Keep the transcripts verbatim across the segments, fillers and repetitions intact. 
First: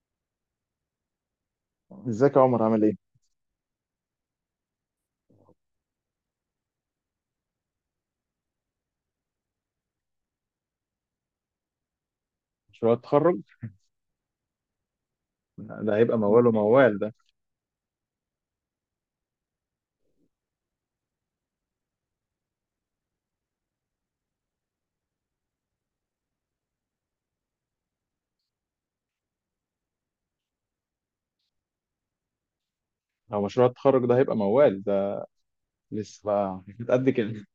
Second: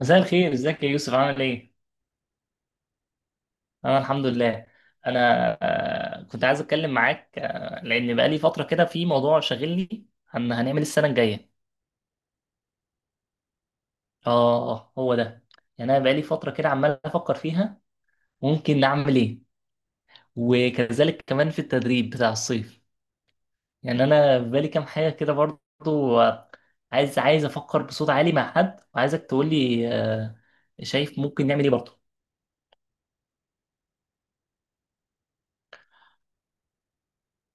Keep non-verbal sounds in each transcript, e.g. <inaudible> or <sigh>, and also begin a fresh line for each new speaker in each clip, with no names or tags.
مساء الخير. ازيك يا يوسف؟ عامل ايه؟
ازيك يا عمر، عامل ايه؟
انا الحمد لله. انا، آه، كنت عايز اتكلم معاك، آه، لان بقالي فتره كده في موضوع شاغلني. هن- هنعمل السنه الجايه.
مشروع التخرج
اه، آه، هو ده.
ده
يعني انا
هيبقى
بقالي
موال
فتره كده
وموال
عمال
ده.
افكر فيها ممكن نعمل ايه، وكذلك كمان في التدريب بتاع الصيف. يعني انا في بالي كام حاجه كده برضو، آه، عايز عايز افكر بصوت عالي مع حد، وعايزك تقول لي شايف ممكن نعمل ايه برضو.
لو مشروع التخرج ده هيبقى موال ده، لسه بقى قد كده؟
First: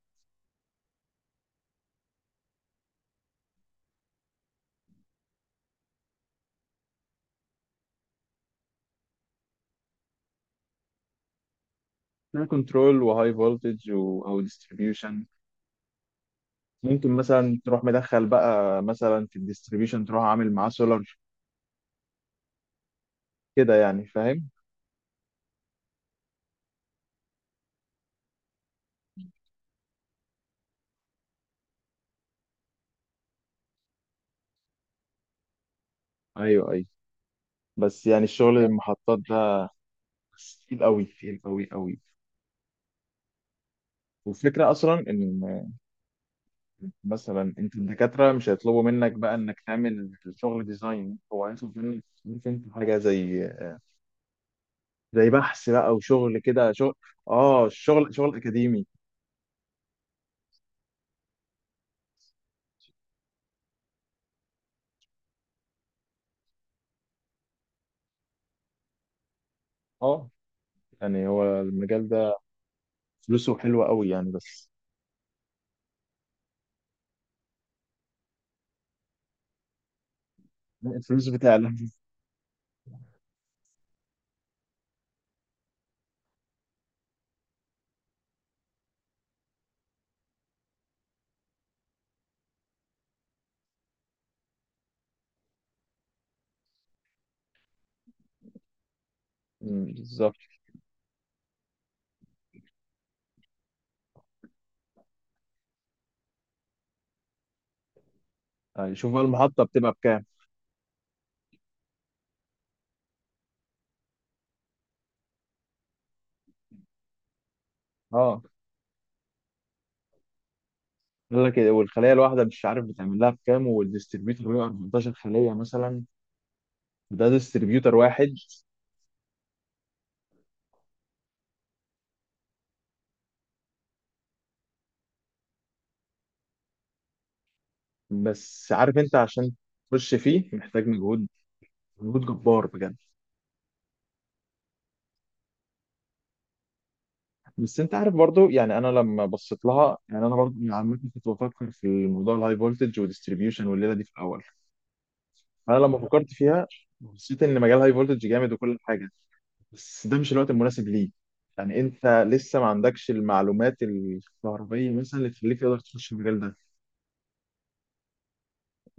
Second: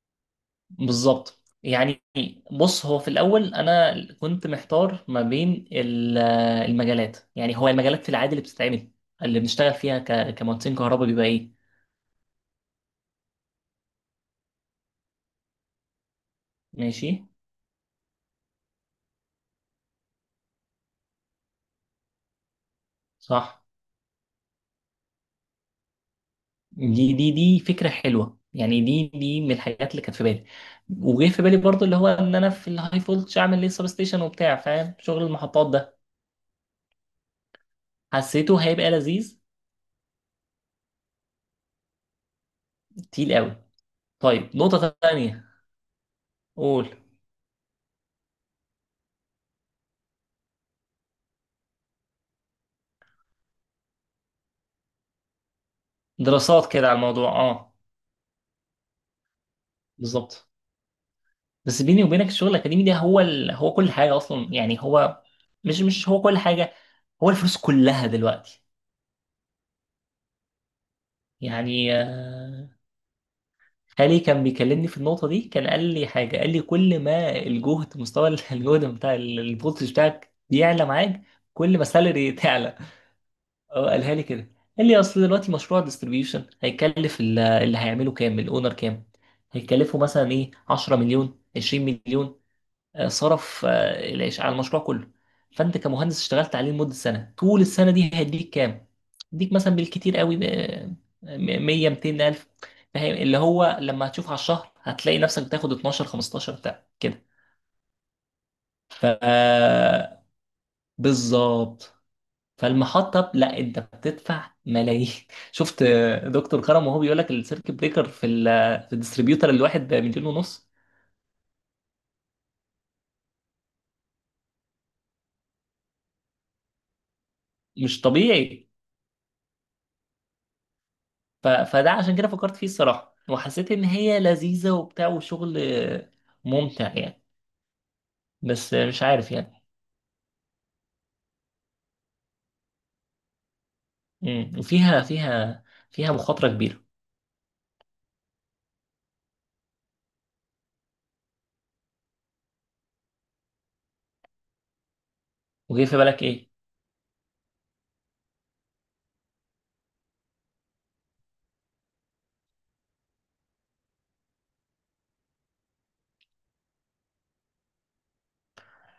بالظبط يعني. بص، هو في الاول انا كنت محتار ما بين ال- آه، المجالات. يعني هو المجالات في العادي اللي بتتعمل، اللي بنشتغل فيها ك- كمهندسين كهرباء، بيبقى ايه؟
<laughs> كنترول، وهاي فولتج، او ديستريبيوشن.
ماشي.
ممكن مثلا تروح مدخل بقى مثلا في الديستريبيوشن، تروح عامل معاه سولار
صح.
كده يعني، فاهم؟
دي دي دي فكره حلوه، يعني دي دي من الحاجات اللي كانت في بالي. وجه في بالي برضو اللي هو ان انا في الهاي فولتش اعمل ليه سبستيشن وبتاع، فاهم شغل المحطات ده.
ايوه، ايوه. بس يعني
حسيته
الشغل
هيبقى
المحطات
لذيذ.
ده تقيل قوي، تقيل قوي قوي.
تقيل قوي. طيب،
والفكره
نقطه
اصلا ان
تانيه. قول.
مثلا انت الدكاتره مش هيطلبوا منك بقى انك تعمل شغل ديزاين، هو عايز منك، عارف انت، حاجه زي زي بحث بقى، وشغل كده
دراسات كده
شغل.
على الموضوع،
اه،
اه.
شغل شغل اكاديمي.
بالظبط. بس بيني وبينك الشغل الاكاديمي ده هو ال... هو كل حاجه اصلا، يعني هو مش مش هو كل حاجه، هو الفلوس كلها دلوقتي.
اه، يعني هو
يعني،
المجال ده
آه،
فلوسه حلوة قوي
خالي
يعني،
كان
بس.
بيكلمني في النقطه دي، كان قال لي حاجه، قال لي كل ما الجهد مستوى ال- <laughs> الجهد بتاع ال- الفولتج بتاعك بيعلى معاك،
الفلوس بتعلى.
كل ما السالري تعلى. اه، قالها لي كده. قال لي اصل دلوقتي مشروع ديستريبيوشن هيكلف ال- اللي هيعمله، كام الاونر، كام هيكلفه مثلا؟ ايه، 10 مليون، 20 مليون، آه، صرف آه، العيش على المشروع كله. فانت كمهندس اشتغلت عليه لمده سنه، طول السنه دي هيديك كام؟ يديك مثلا
أمم،
بالكتير
بالظبط.
قوي ب مية، 200 الف. فاهم اللي هو لما هتشوف على الشهر هتلاقي نفسك بتاخد اتناشر، خمستاشر، بتاع كده.
يعني
ف
شوف بقى، المحطة بتبقى بكام؟
آه، بالظبط. فالمحطه لا، انت بتدفع ملايين. <laughs> شفت، آه، دكتور كرم وهو بيقول لك السيركت بريكر في
اه،
ال- في الديستريبيوتر الواحد بمليون ونص.
قال لك إيه، والخلية الواحدة مش عارف بتعمل لها بكام، والديستريبيوتر بيبقى أربعتاشر خلية مثلا. ده ديستريبيوتر
مش
واحد.
طبيعي. ف... فده عشان كده فكرت فيه الصراحة، وحسيت إن هي لذيذة وبتاع وشغل ممتع يعني.
بس
بس
عارف
مش
انت،
عارف
عشان
يعني.
تخش فيه محتاج مجهود، مجهود جبار بجد.
مم. وفيها فيها فيها مخاطرة كبيرة.
بس انت عارف برضو، يعني انا لما بصيت لها، يعني انا برضو يعني عامه كنت بفكر في الموضوع الهاي فولتج وديستريبيوشن، والليله دي في الاول. انا
وجاي
لما
في بالك
فكرت
إيه؟
فيها حسيت ان مجال هاي فولتج جامد وكل حاجه، بس ده مش الوقت المناسب ليه. يعني انت لسه ما عندكش المعلومات الكهربائيه مثلا اللي تخليك تقدر تخش المجال ده.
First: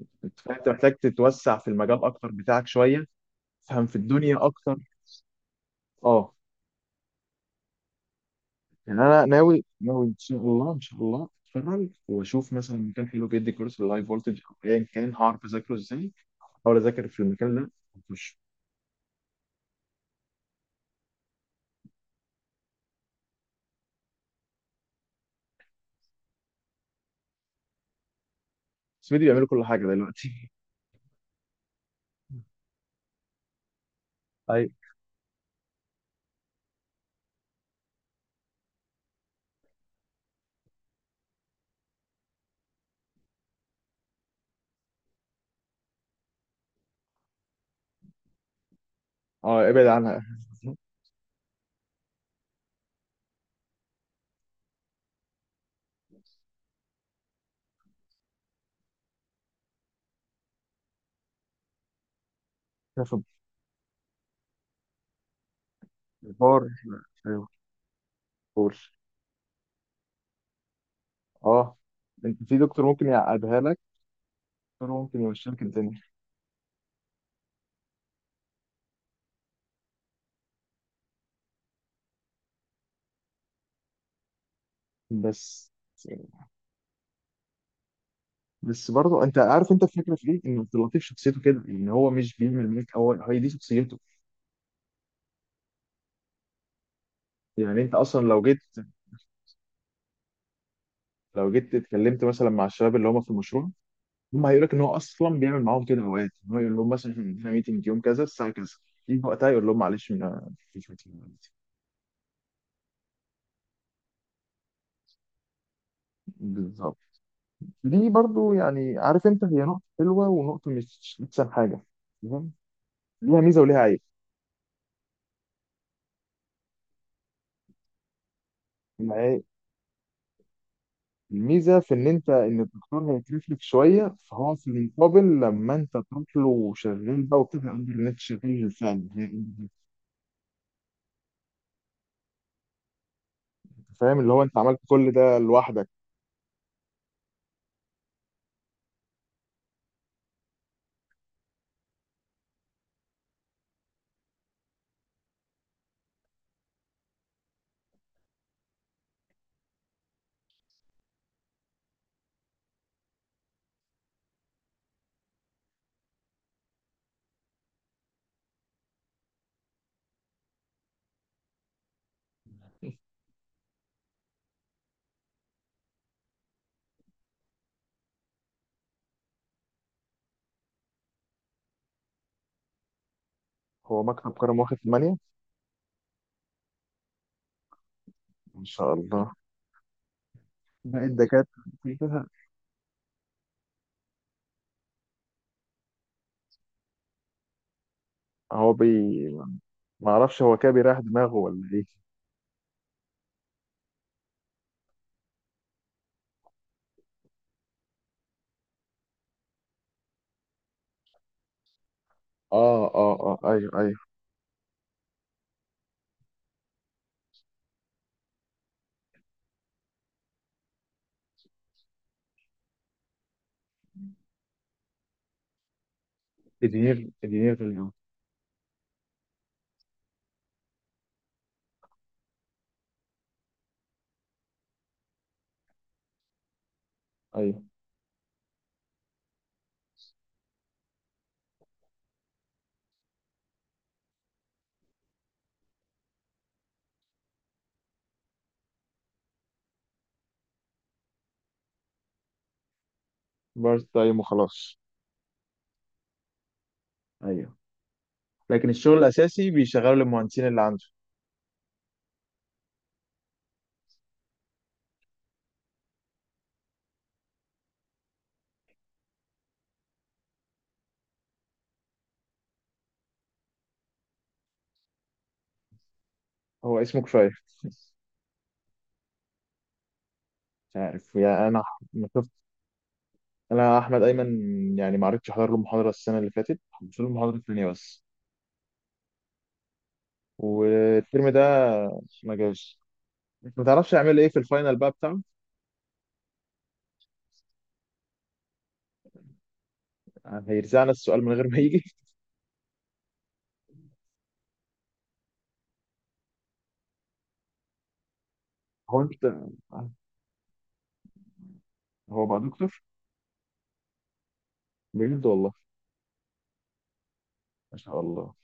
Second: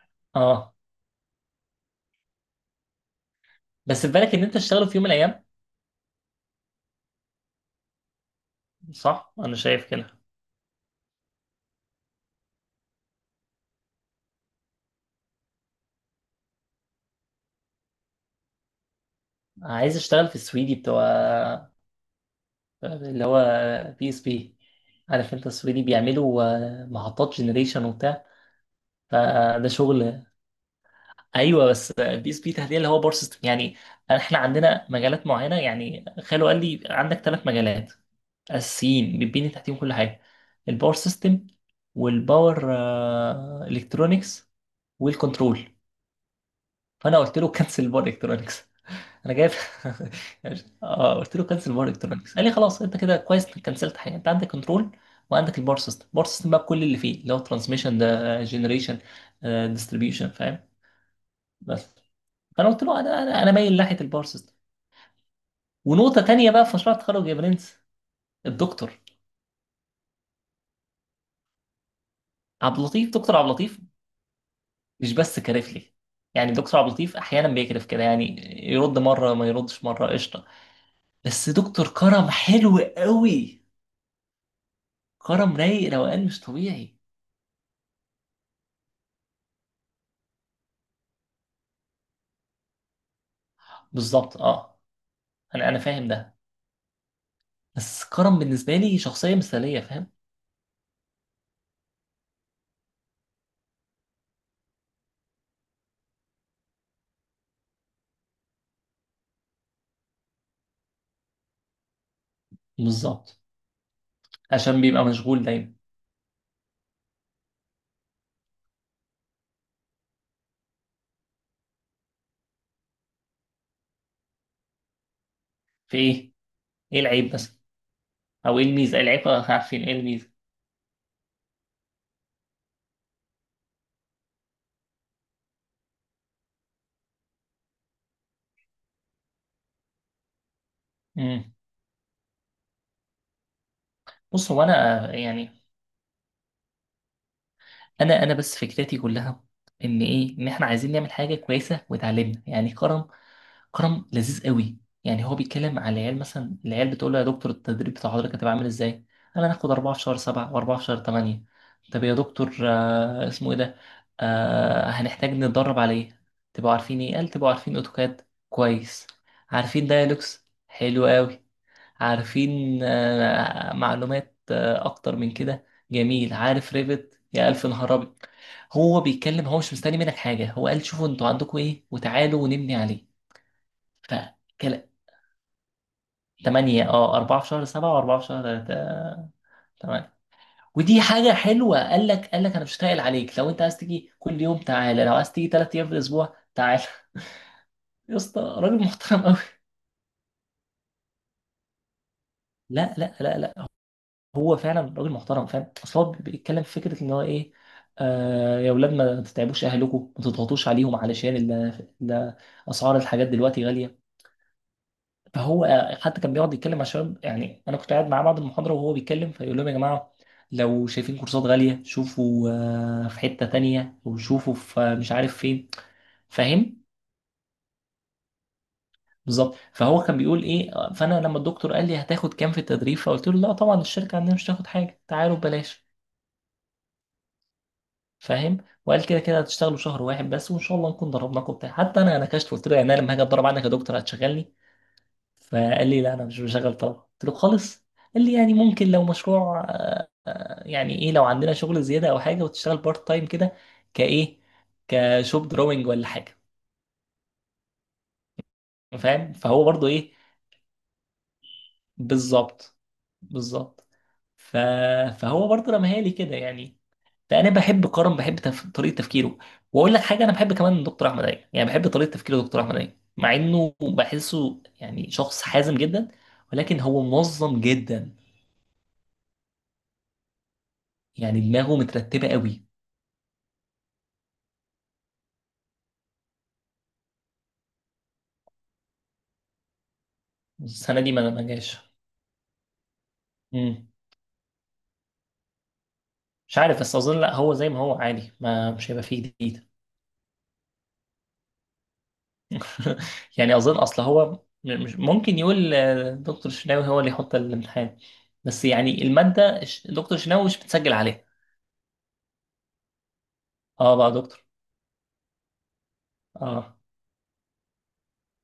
انت فاهم؟ انت
آه.
محتاج تتوسع في المجال اكتر بتاعك شويه، تفهم في
بس في بالك إن
الدنيا
أنت
اكتر.
تشتغل في يوم من الأيام؟
اه، يعني انا
صح؟ أنا
ناوي
شايف
ناوي ان
كده.
شاء الله، ان شاء الله اتفرج واشوف مثلا مكان حلو بيدي كورس اللايف فولتج او ايا كان، هعرف اذاكره ازاي. احاول اذاكر في المكان ده واخش.
عايز أشتغل في السويدي بتوع، اللي هو، بي اس بي. عارف أنت السويدي بيعملوا آه، محطات جنريشن وبتاع،
بس فيديو بيعملوا كل
فده
حاجه
شغل.
دلوقتي.
ايوه، بس البي اس بي تحديدا اللي هو باور سيستم يعني. احنا
ايوه.
عندنا مجالات معينه. يعني خالو قال لي عندك ثلاث مجالات اساسيين بتبني تحتيهم كل حاجه: الباور سيستم، والباور الكترونكس، والكنترول. فانا قلت له كنسل باور الكترونكس، انا جايب.
اه، ابعد عنها.
<laughs> اه قلت له كنسل باور الكترونكس، قال لي خلاص انت كده كويس انك كنسلت حاجه، انت عندك كنترول وعندك الباور سيستم. الباور سيستم بقى بكل اللي فيه، اللي هو ترانسميشن، ده جنريشن، ديستريبيوشن، بس. فانا قلت له
تاخد.
انا انا انا مايل ناحيه الباور سيستم. ونقطه تانية
بار.
بقى في مشروع التخرج يا
ايوه.
برنس:
كورس.
الدكتور
اه، انت في
عبد
دكتور ممكن
اللطيف. دكتور عبد
يعقدها لك،
اللطيف
دكتور
مش
ممكن
بس
يمشيلك
كارف لي،
الدنيا.
يعني دكتور عبد اللطيف احيانا بيكرف كده يعني، يرد مره، ما يردش مره، قشطه. بس دكتور كرم حلو قوي. كرم
بس
رايق، روقان مش طبيعي.
بس برضه، انت عارف انت الفكره في ايه؟ ان عبد اللطيف شخصيته كده، ان هو مش بيعمل ميك، هو هي دي شخصيته.
بالظبط، اه. انا انا فاهم ده.
يعني انت
بس
اصلا
كرم
لو جيت،
بالنسبه لي شخصيه مثاليه، فاهم.
لو جيت اتكلمت مثلا مع الشباب اللي هم في المشروع، هم هيقول لك ان هو اصلا بيعمل معاهم كده اوقات، ان هو يقول لهم مثلا احنا عندنا ميتنج يوم كذا الساعه كذا، يجي وقتها يقول لهم معلش ما فيش meeting دلوقتي.
بالظبط. عشان بيبقى مشغول دايما.
بالظبط. دي برضو يعني، عارف انت، هي نقطه حلوه ونقطه مش احسن حاجه. تمام. ليها ميزه وليها عيب.
في ايه؟ ايه العيب بس، او ايه الميزه؟ العيب،
العيب-
آه، عارفين ايه الميزه.
الميزه في ان انت، ان الدكتور هيكلف لك شويه، فهو في المقابل لما انت تروح له شغال بقى، وبتبقى قادر ان انت شغال فعلا.
مم.
فاهم؟ اللي هو
بص،
انت
هو
عملت كل
انا
ده
يعني
لوحدك.
انا انا بس فكرتي كلها ان ايه، ان احنا عايزين نعمل حاجه كويسه وتعلمنا، يعني كرم. كرم لذيذ قوي. يعني هو بيتكلم على العيال، مثلا العيال بتقول له يا دكتور التدريب بتاع حضرتك هتبقى عامل ازاي؟ انا هناخد اربعه في شهر سبعه واربعه في شهر ثمانيه. طب يا دكتور، آه اسمه ايه ده، آه هنحتاج نتدرب على ايه؟ تبقوا عارفين ايه؟ قال: تبقوا عارفين اوتوكاد، كويس. عارفين دايلوكس، حلو قوي. عارفين آه، معلومات آه، اكتر من كده، جميل. عارف ريفت؟ يا الف نهار ابيض. هو بيتكلم، هو مش مستني منك حاجه، هو قال شوفوا انتوا عندكم ايه وتعالوا ونبني عليه.
هو مكتب
ف
كرم واخد تمانية
تمانيه، اه اربعة في شهر سبعة و4 في
ان
شهر
شاء الله.
تمانيه. ودي
باقي
حاجه
الدكاترة
حلوه. قال
كلها
لك قال لك انا مش هتقل عليك، لو انت عايز تيجي كل يوم تعالى، لو عايز تيجي 3 ايام في الاسبوع تعالى. <laughs> يا اسطى،
هو
راجل
بي
محترم قوي.
ما اعرفش، هو كده بيريح دماغه، ولا ايه؟
لا لا لا لا، هو فعلا راجل محترم، فاهم اصل هو بيتكلم في فكره ان هو ايه: آه يا اولاد ما تتعبوش اهلكم، ما تضغطوش عليهم، علشان ال- ال-
اه،
اسعار
اه،
الحاجات
اه.
دلوقتي
ايوه،
غاليه.
ايوه.
فهو آه، حتى كان بيقعد يتكلم مع الشباب، يعني انا كنت قاعد معاه بعد المحاضره وهو بيتكلم، فيقول لهم: يا جماعه لو شايفين كورسات غاليه شوفوا، آه، في حته تانية وشوفوا في، آه، مش عارف فين، فاهم.
ادينير ادينير في اليوم.
بالظبط. فهو كان بيقول ايه، آه، فانا لما الدكتور قال لي هتاخد كام في التدريب، فقلت له لا طبعا الشركه عندنا مش هتاخد حاجه، تعالوا ببلاش،
ايوه،
فاهم. وقال كده كده هتشتغلوا شهر واحد بس وان شاء الله نكون ضربناكم بتاع. حتى انا نكشت قلت له يعني انا لما هاجي اتدرب عندك يا دكتور هتشغلني؟ فقال لي لا انا مش بشغل طلبه. قلت له خالص. قال لي يعني ممكن لو مشروع، آه، يعني ايه، لو عندنا شغل زياده او حاجه وتشتغل بارت تايم كده،
بارت تايم
كايه،
وخلاص.
كشوب دروينج ولا حاجه،
ايوه، لكن الشغل
فاهم.
الاساسي
فهو برضو
بيشغله
ايه.
للمهندسين اللي عنده.
بالظبط. بالظبط. ف... فهو برضو رماها لي كده يعني. فانا بحب كرم، بحب تف... طريقه تفكيره. واقول لك حاجه: انا بحب كمان دكتور احمد عيد، يعني بحب طريقه تفكيره. دكتور احمد عيد مع انه بحسه يعني شخص حازم جدا،
هو
ولكن
اسمه
هو
كفايه
منظم
<laughs> مش
جدا،
عارف.
يعني
يعني انا
دماغه
ما
مترتبه
شفت.
قوي.
انا احمد ايمن، يعني ما عرفتش احضر له المحاضره السنه اللي فاتت، حضرت له المحاضره الثانيه بس.
السنه دي
والترم
ما
ده
ما جاش.
ما جاش. ما
مم.
تعرفش يعمل ايه في الفاينل بقى بتاعه،
مش عارف، بس اظن لا، هو زي ما هو عادي، ما مش هيبقى فيه جديد.
هيرزعنا السؤال من غير ما يجي.
<laughs> يعني اظن اصل هو م- مش ممكن يقول آه، دكتور شناوي هو اللي يحط الامتحان، بس
هو
يعني
انت
الماده ش- دكتور شناوي مش بتسجل عليها.
هو بقى دكتور؟
اه بقى دكتور،
بجد والله؟
اه.
ما شاء الله.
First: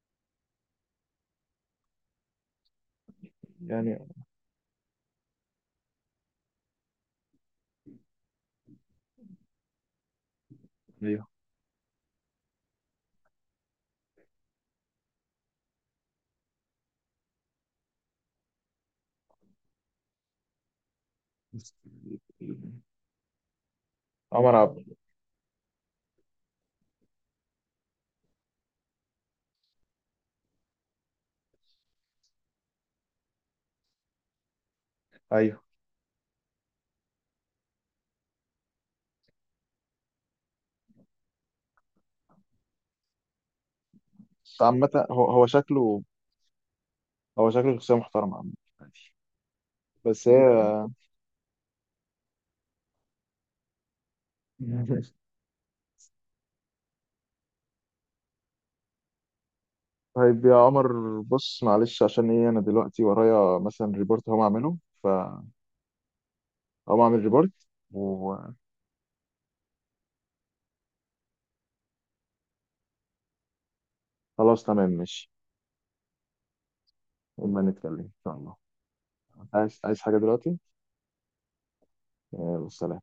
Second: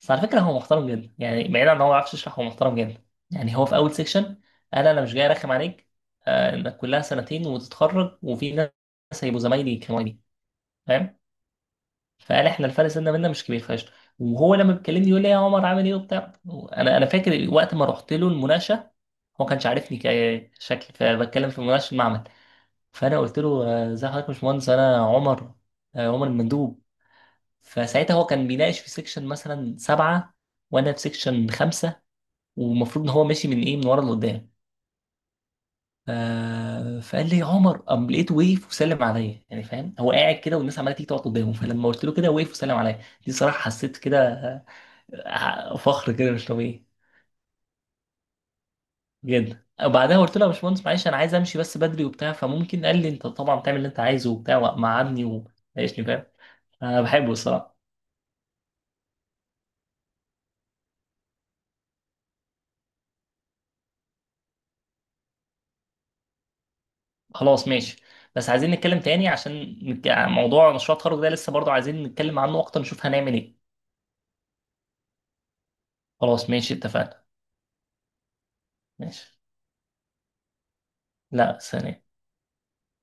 بس على فكره هو محترم جدا، يعني بعيد عن ان هو ما بيعرفش يشرح، هو محترم جدا. يعني هو في اول
يعني
سيكشن قال: انا مش جاي ارخم عليك، آه انك كلها سنتين وتتخرج وفي ناس هيبقوا زمايلي كمالي، فاهم.
ايوه.
فقال احنا الفرق سنة منا مش كبير فشخ. وهو لما بيكلمني يقول لي يا عمر عامل ايه وبتاع. انا انا فاكر وقت ما رحت له المناقشه، هو كانش عارفني كشكل، فبتكلم في مناقشه المعمل. فانا قلت له آه، ازي حضرتك يا
عمر
باشمهندس،
عبد.
انا عمر، آه، عمر المندوب. فساعتها هو كان بيناقش في سيكشن مثلا سبعه وانا في سيكشن خمسه، ومفروض ان هو ماشي من ايه، من ورا لقدام،
ايوه.
آه فقال لي يا عمر، قام لقيته وقف وسلم عليا. يعني فاهم، هو قاعد كده والناس عماله تيجي تقعد قدامه، فلما قلت له كده وقف وسلم عليا. دي صراحه حسيت كده،
بس عامة هو هو
آه،
شكله
فخر كده مش طبيعي
هو شكله شخصية محترمة عامة. عادي.
جدا. وبعدها
بس
قلت
هي
له يا باشمهندس معلش انا عايز امشي بس بدري وبتاع، فممكن؟ قال لي انت طبعا بتعمل اللي انت عايزه وبتاع،
<laughs>
وقعدني وعيشني، فاهم. انا بحبه الصراحه.
طيب يا عمر، بص معلش، عشان ايه انا دلوقتي ورايا مثلا ريبورت هقوم اعمله، فهقوم اعمل ريبورت
خلاص ماشي. بس
وخلاص.
عايزين نتكلم تاني، عشان نك- موضوع مشروع التخرج ده لسه برضه عايزين نتكلم عنه اكتر، نشوف هنعمل ايه.
تمام ماشي.
خلاص، ماشي، اتفقنا.
اما نتكلم ان شاء الله.
ماشي.
عايز عايز حاجة دلوقتي؟
لا، ثانية.
يلا، سلام.